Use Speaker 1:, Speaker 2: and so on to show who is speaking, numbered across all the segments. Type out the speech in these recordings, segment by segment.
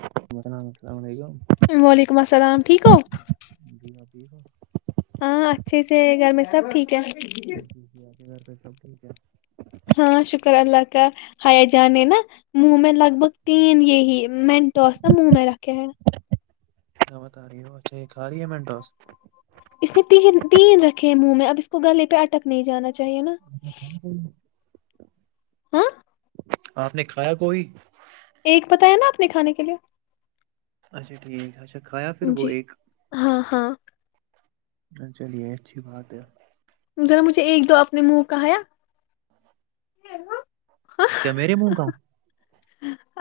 Speaker 1: السلام علیکم
Speaker 2: وعلیکم السلام ٹھیک ہو
Speaker 1: جی جب ٹھیک ہو
Speaker 2: ہاں اچھے سے گھر میں سب ٹھیک ہے
Speaker 1: جی کے گھر پہ سب ٹھیک ہے
Speaker 2: ہاں شکر اللہ کا حیا جان نے نا منہ میں لگ بھگ تین یہی منٹوںس نا منہ میں رکھے ہیں نا
Speaker 1: آواز آ رہی اچھا یہ کا رہی ہے مینٹاس
Speaker 2: اس نے تین تین رکھے ہیں منہ میں اب اس کو گلے پہ اٹک نہیں جانا چاہیے نا
Speaker 1: [unintelligible]
Speaker 2: ہاں
Speaker 1: آپ نے کھایا کوئی
Speaker 2: ایک بتایا نا آپ نے کھانے کے لیے
Speaker 1: اچھا ٹھیک ہے اچھا کھایا پھر
Speaker 2: لیے
Speaker 1: وہ
Speaker 2: جی
Speaker 1: ایک
Speaker 2: ہاں ہاں
Speaker 1: چلیے اچھی بات ہے
Speaker 2: ذرا مجھے ایک دو اپنے منہ کاایا
Speaker 1: کیا میرے منہ کا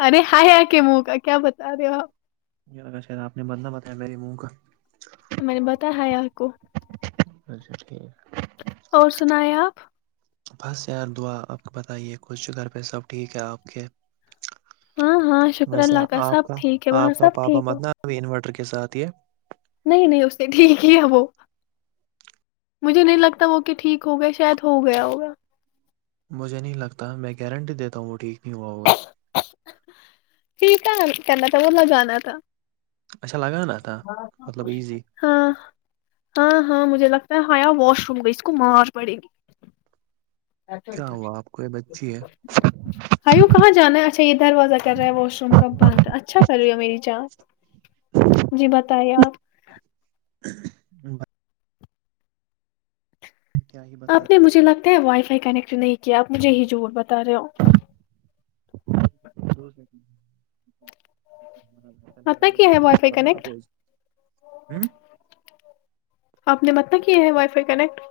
Speaker 2: ارے ہائےیا کے منہ کا کیا بتا رہے ہو آپ
Speaker 1: ج شہید آپ نے بندہ بتایا میرے منہ کا
Speaker 2: میں نے بتا ہےا ہے آپ کو
Speaker 1: اچھا ٹھیک
Speaker 2: اور سنا ہے آپ
Speaker 1: بس یار دعا آپ کو بتائیے کچھ گھر پہ سب ٹھیک ہے آپ کے
Speaker 2: ہاں ہاں شکر
Speaker 1: ویسے
Speaker 2: اللہ
Speaker 1: آپ
Speaker 2: سب
Speaker 1: کا
Speaker 2: ٹھیک ہے وہاں
Speaker 1: آپ کا
Speaker 2: سب
Speaker 1: پاپا
Speaker 2: ٹھیک ہو
Speaker 1: متن ابھی انورٹر کے ساتھ یہ
Speaker 2: نہیں نہیں اس سے ٹھیک ہی ہے وہ مجھے نہیں لگتا وہ کہ ٹھیک ہو گئے شاید ہو گیا ہوگا
Speaker 1: مجھے نہیں لگتا میں گارنٹی دیتا ہوں وہ ٹھیک نہیں ہوا ہوگا
Speaker 2: پیٹ کرنا تھا وہ لگانا تھا
Speaker 1: اچھا لگانا تھا مطلب ایزی
Speaker 2: [unintelligible] ہاں ہاں ہاں مجھے لگتا ہے ہایا واش روم گئی اس کو مار پڑے گی
Speaker 1: کیا ہوا آپ کو یہ بچی ہے
Speaker 2: ہوں کہاں جانا ہے اچھا یہ دروازہ کر رہا ہے واش روم کا بند اچھا کر رہی ہے میری چانچ جی بتائیے آپ
Speaker 1: [inaudible] کیا ہی
Speaker 2: آپ نے
Speaker 1: بتائیے
Speaker 2: مجھے لگتا ہے وائی فائی کنیکٹ نہیں کیا آپ مجھے ہی جوور بتا رہے ہو
Speaker 1: [inaudible]
Speaker 2: مت نہ کیا ہے وائی فائی کنیکٹ
Speaker 1: [unintelligible]
Speaker 2: آپ نے مت نہ کیا ہے وائی فائی کنیکٹ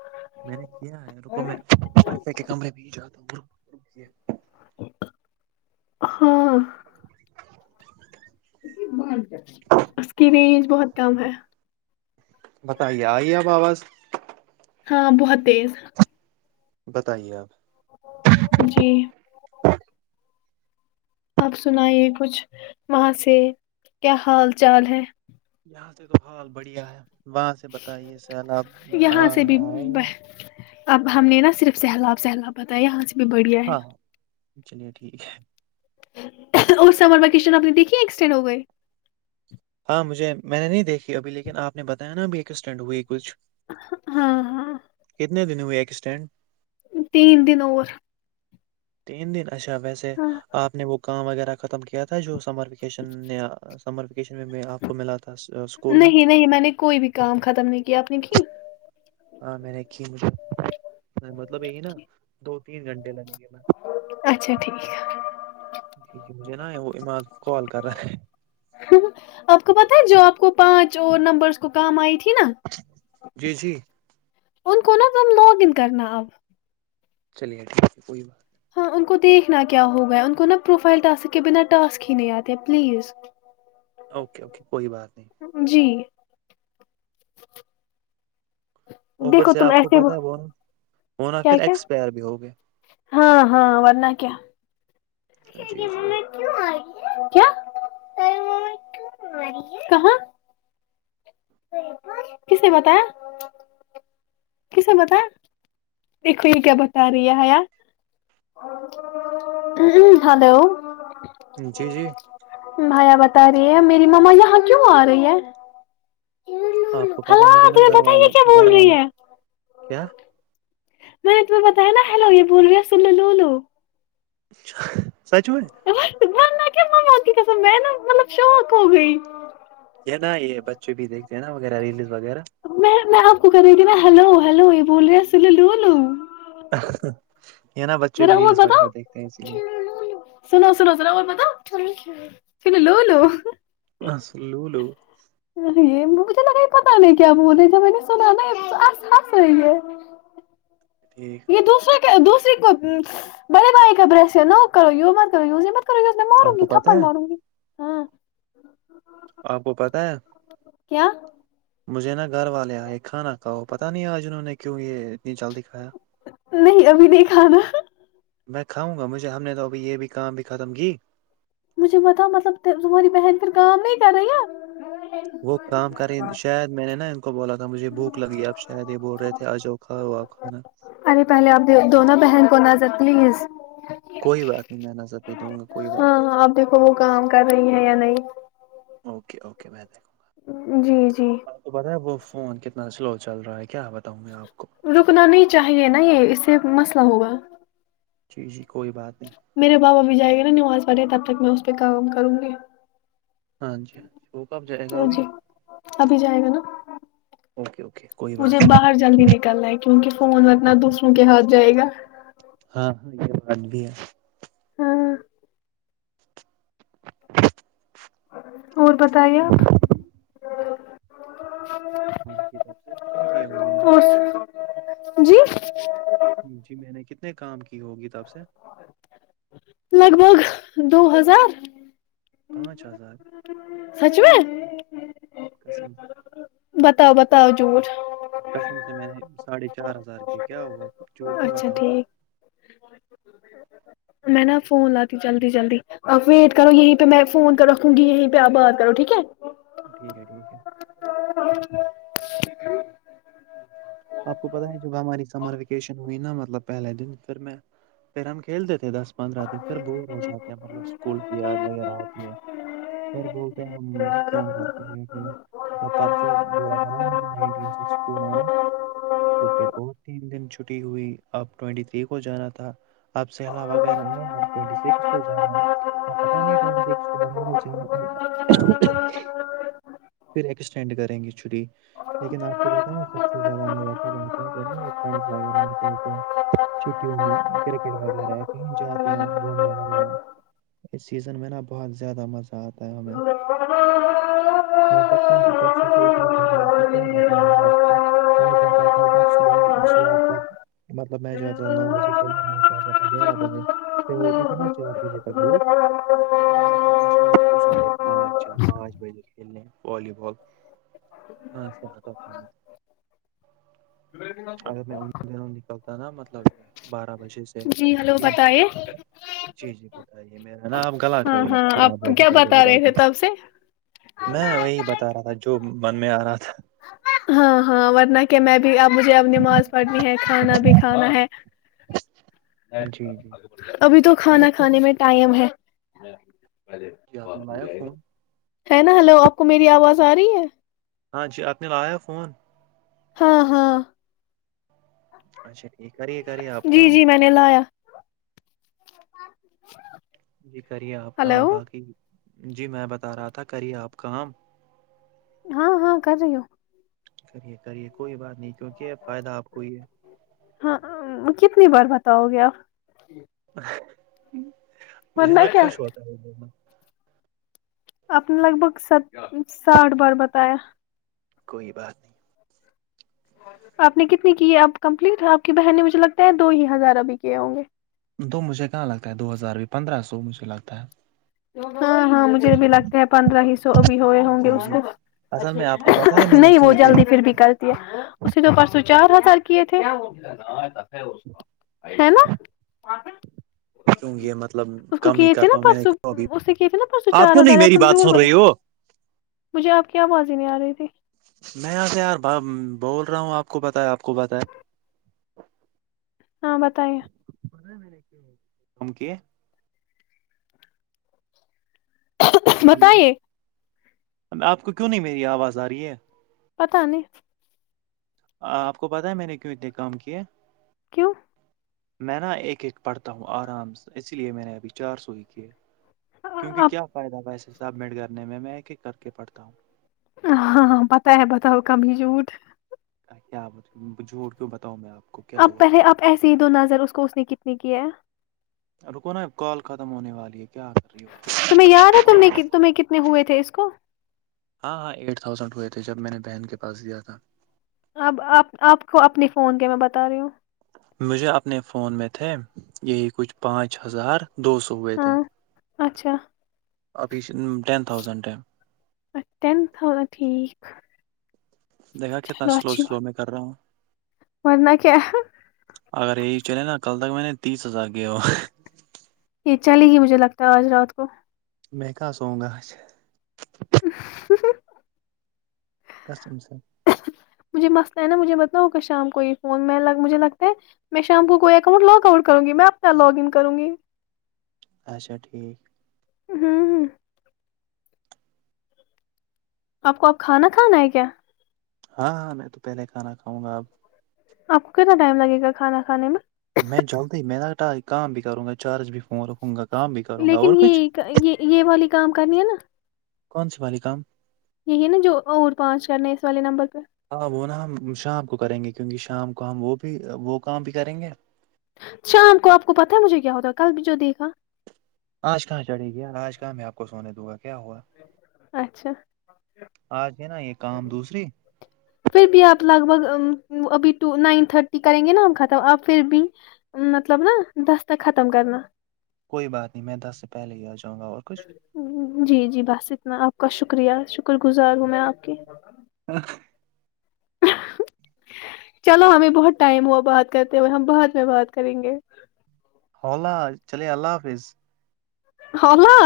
Speaker 1: میں نے کیا ہے ر کو میں فائی فائی کے کمرے بھی جاتا
Speaker 2: [inaudible] اس کی رینج بہت کم ہے
Speaker 1: بتائیے آئی آب آواز
Speaker 2: ہاں بہت تیز
Speaker 1: بتائیے آپ
Speaker 2: جی آپ سنائیے کچھ وہاں سے کیا حال چال ہے
Speaker 1: یہاں سے تو حال بڑھیا ہے وہاں سے بتائیے سیل آپ
Speaker 2: یہاں سے بھی
Speaker 1: آئے ہوئے
Speaker 2: اب ہم نے نا صرف سہلاب سہلاب بتایا یہاں سے بھی بڑھیا ہے
Speaker 1: ہاں چلیے ٹھیک ہے
Speaker 2: اس سمر وکیشن اپنی دیکھی ایککسٹینڈ ہو گئے
Speaker 1: ہاں مجھے میں نے نہیں دیکھی ابھی لیکن آپ نے بتایا نا ابھی ایکسٹنڈ ہوئی کچھ
Speaker 2: ہاں ہاں
Speaker 1: کتنے دنوں ہوئے ایکسٹینڈ
Speaker 2: تین دن اور
Speaker 1: تین دن اچھا ویسے
Speaker 2: ہاں
Speaker 1: آپ نے وہ کام وغیرہ ختم کیا تھا تھا جو سمر ویکیشن سمر ویکیشن میں آپ کو ملا تھا اسکول میں
Speaker 2: نہیں نہیں میں نے کوئی بھی کام ختم نہیں کیا آپ نے کی
Speaker 1: ہاں میں نے رکھی مجھے مطلب یہی نا دو تین گھنٹے لگے گے
Speaker 2: اچھا ٹھیک ہے
Speaker 1: جی جی مجھے نا وہ امان کال کر رہے
Speaker 2: آپ کو پتا ہے جو آپ کو پانچ اور نمبرس کو کام آئی تھی نا
Speaker 1: جی جی
Speaker 2: انون کو نا ہم لاگ ان کرنا آب
Speaker 1: چلے گ ھ ہے کوئی بات نہیں
Speaker 2: ہاں ان کو دیکھنا کیا ہوگا ہے ان کو نا پروفائل ٹسک کے بنا ٹاسک ہی نہیں آتے پلیز
Speaker 1: اوکے اوکے کوئی بات نہیں
Speaker 2: جی
Speaker 1: اوبر
Speaker 2: دیکھو
Speaker 1: سے
Speaker 2: تم
Speaker 1: آپ کو
Speaker 2: ایسے
Speaker 1: پتہ ہے
Speaker 2: کیا
Speaker 1: بنا بنا پھر
Speaker 2: کیا
Speaker 1: ایکسپائر بھی ہو گیا
Speaker 2: ہاں ہاں ورنہ کیا
Speaker 1: جی جی
Speaker 2: کیا کہاں کس نے بتا کسب پتا دیکھو یہ کیا بتا رہی ہےیا ہلو
Speaker 1: جی جی
Speaker 2: بھیا بتا رہی ہے میری ما یہاں کیوں آ رہی ہے
Speaker 1: آپ کو پتاہ ہے
Speaker 2: ہلا
Speaker 1: مجھے نا
Speaker 2: تمہیں
Speaker 1: گھر
Speaker 2: پتا ہے یہ
Speaker 1: والے
Speaker 2: کیا
Speaker 1: گھر
Speaker 2: بول رہی
Speaker 1: والے
Speaker 2: ہے
Speaker 1: کیا
Speaker 2: میں نے تمہ بیا نا ہیلو یہ بول گیا سن لو
Speaker 1: سچول
Speaker 2: میں نا مطلب شوق ہو گئی
Speaker 1: یہ نا یہ بچے بھی دیکھتے ہیں نا وغیرہ ریلز وغیرہ
Speaker 2: میں میں آپ کو کہہ رہی تھی ن ہلو ہیلو یہ بول رہی لوولو
Speaker 1: [unintelligible] نا بچے
Speaker 2: میرا
Speaker 1: بھی
Speaker 2: ہو
Speaker 1: ریلس
Speaker 2: پتا
Speaker 1: وغیرہ دیکھتے ہیں اسی لیے
Speaker 2: سناو سناو سلاول ب چل لو لو
Speaker 1: ہ س لو لو
Speaker 2: یہ مجھے لگا پتا نہیں کیا بول رہے ج میں نے سنا ناس ہنس رہی ہے
Speaker 1: ھ [unintelligible]
Speaker 2: دور دوسری کو بڑے بھائی کا برش ہے نہ کرو ی مت کرو ی مت کر اس نے ماروں
Speaker 1: آپ
Speaker 2: گی
Speaker 1: کو پتہ
Speaker 2: تھپن
Speaker 1: ہے
Speaker 2: لاؤوں گ ہاں
Speaker 1: آپ کو پتہ ہے
Speaker 2: کیا
Speaker 1: مجھے نا گھر والے آئے کھانا کھاؤ پتا نہیں آج انہوں نے کیوں یہ اتنی جلدی کھایا
Speaker 2: نہیں ابھی نہیں کھانا
Speaker 1: میں کاؤں گا مجھے ہم نے تو ابھی یہ بھی کام بھی ختم کی
Speaker 2: مجھے بتا مطلب تمہاری بہن پھر کام نہیں کر رہی ہے
Speaker 1: وہ کام کریں شاید میں نے نا کو بولا تھا مجے بھک لگی آپ شاید یہ بول رہے تھے آجو کا ہوا کھا
Speaker 2: ارے پہلے آپ دونوں بہن کو نظر پلیز
Speaker 1: کوئی بات نہیں میں نظر بھی دوں گا کوئی بات نہیں
Speaker 2: ہاں آپ دیکھو وہ کام کر رہی ہیں یا نہیں
Speaker 1: اوکے اوکے میں دیکھوں گا
Speaker 2: جی جی
Speaker 1: تو پت ہے وہ فون کتنا سلو چل رہا ہے کیا بتاؤں میں آپ کو
Speaker 2: رکنا نہیں چاہیے نا یہ اس سے مسئلہ ہوگا
Speaker 1: جی جی کوئی بات نہیں
Speaker 2: میرے باپ اب بھی جائے گے نا نواز پڑھے تب تک میں اس پہ کام کروں گی
Speaker 1: ہاں جی ہاں وہ کب جو
Speaker 2: جی ابھی جائے گا نا
Speaker 1: اوکے اوکے کوئی
Speaker 2: مجھے
Speaker 1: بات
Speaker 2: باہر جلدی نکلنا ہے کیونکہ فون انا دوسروں کے ہاتھ جائے گا
Speaker 1: ہاں ہاں یہ بات بھی ہے
Speaker 2: ہوں
Speaker 1: [inaudible]
Speaker 2: اور بتائیے آپ
Speaker 1: ہاں کتاب سے کتنی کیا ہوگی میں نے
Speaker 2: اور جی
Speaker 1: جی میں نے کتنے کام کی ہوگی تپ سے
Speaker 2: لگ بھگ دو ہزار
Speaker 1: پانچ ہزار
Speaker 2: سچ میں
Speaker 1: قسم
Speaker 2: بتاؤ بتاؤ جور
Speaker 1: سم سے میں ساڑھے چار ہزار کیا کیا ہوا جھوٹ کیوں
Speaker 2: اچھا
Speaker 1: بتاؤں
Speaker 2: ٹھیک میں نا فون لا ت جلدی جلدی آپ ویٹ کرو یہیں پہ میں فون کر رکھوں گی یہیں پہ آپ بات کرو ٹھیک ہے
Speaker 1: ٹھیک ہے ٹھیک ہے
Speaker 2: ہاں
Speaker 1: آپ کو پتاہ ہے جب ہماری سمر ویکیشن ہوئی نا مطلب پہلے دن پھر میں پھر ہم کھیلتے تھے دس پندرہ دن پھر بور ہو جاتے ہیں مطلب اسکول کی یاد وغیرہ آتی ہے سر بولتے ہیں ہم کیوں کر بیٹھے جب پرسوں گولا کرا نٹین سے اسکول آناا تو پھر اور تین دن چھٹی ہوئی اب ٹوینٹی تھری کو جانا تھا آپ سہلا وغیرہ ہے آپ ٹ سس کو جانا ہے ہ پتا نہیںٹ س تو ب پھر ایکسٹینڈ کریں گے چھٹی لیکن آپ کو پتہ ہےا سب سے زیادہ مزہ آ ہو ف وغیرہ کھیلتے ہیں چھٹیوں میں کرکٹ وغیرہ ہے کہیں جاتے ہیں گھومنے وغیرہ
Speaker 2: ہے
Speaker 1: اس سیزن میں نا بہت زیادہ مزہ آتا ہے ہمیں
Speaker 2: ج
Speaker 1: اوبر سے بسوں سے اتنی گھر میں تھی کیا بتاؤں میں آپ کو میں صبح صبح تک مطلب میں جو آتا تھا نو بجے کھیلنے وہاں سے آتا تھا گیارہ بجے پھر ہوتی تھی نا چار بجے تک لو پھر میں جاتا تھا شام کو ساڑھے پانچ پانچ بجے کھیلنے والی بال ہاں سے ہ تو ک [unintelligible] اگر میں ان دنوں نکلتا نا مطلب یہ بارہ بجے سے
Speaker 2: ہلو
Speaker 1: تین بجے
Speaker 2: بتائیے
Speaker 1: بعد جی جی بتائیے میرا ہے نا آپ گلا
Speaker 2: ہاں ہاں
Speaker 1: خراب
Speaker 2: آپ
Speaker 1: ہو
Speaker 2: کیا
Speaker 1: بتاے
Speaker 2: بتا رہے
Speaker 1: بتاے
Speaker 2: تھے تب سے
Speaker 1: میں وہی بتا رہا تھا جو من میں آ رہا تھا
Speaker 2: ہاں ہاں ورنہ کیا میں بھی اب مجھے اب نماز پڑھنی ہے کھانا بھی کھانا ہے
Speaker 1: جی جی
Speaker 2: ابھی تو
Speaker 1: آیا
Speaker 2: کھانا
Speaker 1: فون
Speaker 2: کھانے میں ٹائم ہے
Speaker 1: جی آپ نے
Speaker 2: باتھ روم
Speaker 1: لایا
Speaker 2: جائے گا
Speaker 1: فون
Speaker 2: ہے نا ہلو آپ کو میری آواز آ رہی ہے
Speaker 1: ہاں جی آپ نے لایا فون
Speaker 2: ہاں ہاں
Speaker 1: اچھا ایک کری [inaudible]
Speaker 2: جی جی میں نے لایا
Speaker 1: جی کریے آپ کام
Speaker 2: ہلو
Speaker 1: باقی جی میں بتا رہا تھا کریے آپ کام
Speaker 2: ہاں ہاں کر رہی ہو
Speaker 1: کرے کرے کوئی بات نہیں کیونکہ ہے فائدہ آپ کو ہی ہے
Speaker 2: ہاں کتنی بار بتاؤ گے آپ
Speaker 1: مجھے
Speaker 2: ورنہ
Speaker 1: ن
Speaker 2: کیا
Speaker 1: خوش ہوتا ہے [unintelligible]
Speaker 2: آپ نے لگ بھگ س ساٹھ بار بتایا
Speaker 1: کوئی بات نہیں
Speaker 2: آپ نے کتنی کی ہے آپ کمپلیٹ آپ کی بہن نے مجھے لگتا ہے دو ہی ہزار ابھی کیے ہوں گے
Speaker 1: دو مجھے کہاں لگتا ہے دو ہزار بھی پندرہ سو مجھے لگتا ہے
Speaker 2: ہاں ہاں مجھے اب لگتا ہے پندرہ ہ سو ابھی ہوئے ہوں گے
Speaker 1: جی
Speaker 2: اس
Speaker 1: جی
Speaker 2: کو
Speaker 1: اصل
Speaker 2: اچ
Speaker 1: میں آپ کو
Speaker 2: اچا
Speaker 1: پتا ہے میں نے
Speaker 2: نہیں وہ
Speaker 1: کیوں اتنے
Speaker 2: جلدی پھر بھی کل [unintelligible] اس نے تو پرسوں چار ہزار کیے تھے ہے نا
Speaker 1: کیوں یہ مطلب
Speaker 2: اس کو
Speaker 1: کم ہی
Speaker 2: کی تھے نا
Speaker 1: کرتا ہوں میں نے
Speaker 2: پرسو
Speaker 1: کیوں ابھی
Speaker 2: اس سے کی تے نا پرسوں
Speaker 1: آپ
Speaker 2: چار
Speaker 1: کیوں نہیں
Speaker 2: ہزار یاار
Speaker 1: میری
Speaker 2: تم
Speaker 1: بات
Speaker 2: جور
Speaker 1: سن
Speaker 2: بتا
Speaker 1: رہی ہو
Speaker 2: مجھے آپ کی آواز ہی نہیں آ رہی تھی
Speaker 1: میں یہاں سے یار ب بول رہا ہوں آپ کو پتا ہے آپ کو بتایا [unintelligible]
Speaker 2: ہاں بتائیے
Speaker 1: ہم کے ہلو
Speaker 2: بتائیے
Speaker 1: آپ کو کیوں نہیں میری آواز آ رہی ہے
Speaker 2: پتا نہیں
Speaker 1: آپ کو پتا ہے میں نے کیوں اتنے کام کیے
Speaker 2: کیوں [unintelligible]
Speaker 1: میں نا ایک ایک پڑھتا ہوں آرام سے اسی لیے میں نے ابھی چار سو ہی کیے کیونکہ
Speaker 2: آپ
Speaker 1: کیا فائدہ پیسے سبمٹ کرنے میں میں ایک ایک کر کے پڑھتا ہوں
Speaker 2: ہاں ہاں پتا ہے بتاؤ کبھی جھوٹ
Speaker 1: کیا جھوٹ کیوں بتاؤں میں آپ کو کیا
Speaker 2: اب
Speaker 1: ہوا
Speaker 2: پہلے آپ ایسیے ہی دو نظر اس کو اس نے کتنی کی ہے
Speaker 1: رکو نا کال ختم ہونے والی ہے کیا کر رہی ہو آپ
Speaker 2: تمہیں یاد ہے ت تمہیں کتنے ہوئے تھے اس کو [unintelligible]
Speaker 1: ہاں ہاں ایٹ تھاؤزینڈ ہوئے تھے جب میں نے بہن کے پاس دیا تھا
Speaker 2: اب آپ آپ کو اپنے فون کے میں بتا رہی ہوں
Speaker 1: مجھے اپنے فون میں تھے یہی کچھ پانچ ہزار دو سو ہوئے تھے
Speaker 2: ہاں اچھا
Speaker 1: ابھی ٹین تھاؤزنڈٹائ [unintelligible]
Speaker 2: اچھا ٹن تھازنڈ ٹھیک
Speaker 1: دیکھا کتنا سلو سلو میں کر رہا ہوں
Speaker 2: ورن کیا
Speaker 1: اگر ای چلے نا کل تک میں نے تیس ہزار کیا ہو
Speaker 2: یہ چلے گ مجھے لگتا ہے آج رات کو
Speaker 1: میں کہاں سونگا آج قسم سے
Speaker 2: مجھے مست ہے نا مجھے بتلا ہوگ شام کو یہ فون میں مجھے لگتا ہے میں شیمپو کو اکاؤنٹ لاگ آؤٹ کروں گی میں اپنا لاگ ان کروں گی
Speaker 1: اچھا ٹھیک
Speaker 2: ہوں آپ کو آب کھانا کھانا ہے کیا
Speaker 1: ہاں ہاں میں تو پہلے کھانا کاوں گا اپ
Speaker 2: آپ کو کتنا ٹائم لگے گا کھانا کھانے میں
Speaker 1: میں جلدی میں رٹ کام بھی کروں گا چارج بھی فون رکھوں گا کام بھی کروں گا
Speaker 2: لیکن
Speaker 1: اور کچھ
Speaker 2: یہ یہ یہ والی کام کرنی ہے نا
Speaker 1: کون سی والی کام
Speaker 2: یہی نا جو اور پانچ کرنے ہیں اس والے نمبر پہ
Speaker 1: ہاں وہ نا ہم شام کو کریں گے کیونکہ شام کو ہم وہ بھی وہ کام بھی کریں گے
Speaker 2: شام کو آپ کو پتاہ ہے مجھے کیا ہوتا ہے کل بھی جو دیکھا
Speaker 1: آج کہاں چڑھے گی آج کہاں میں آپ کو سونے دوں گا کیا ہوا
Speaker 2: اچھا
Speaker 1: آج ہے نا یہ کام دوسری
Speaker 2: پھر بھی آپ لگ بھگ ابھی ٹو نائن تھرٹی کریں گے نا ہم ختم آپ پھر بھی مطلب نا دستخ ختم کرنا
Speaker 1: کوئی بات نہیں میں دس سے پہلے ہی آ جاں گا اور کچھ
Speaker 2: جی جی بس اتنا آپ کا شکریہ شکر گزار ہوں میں آپ کی چلو ہمیں بہت ٹائم ہوا بات کرتے ہوئے ہم بعد میں بات کریں گے
Speaker 1: ہوولہ چلیے اللہ حافظ
Speaker 2: اللہ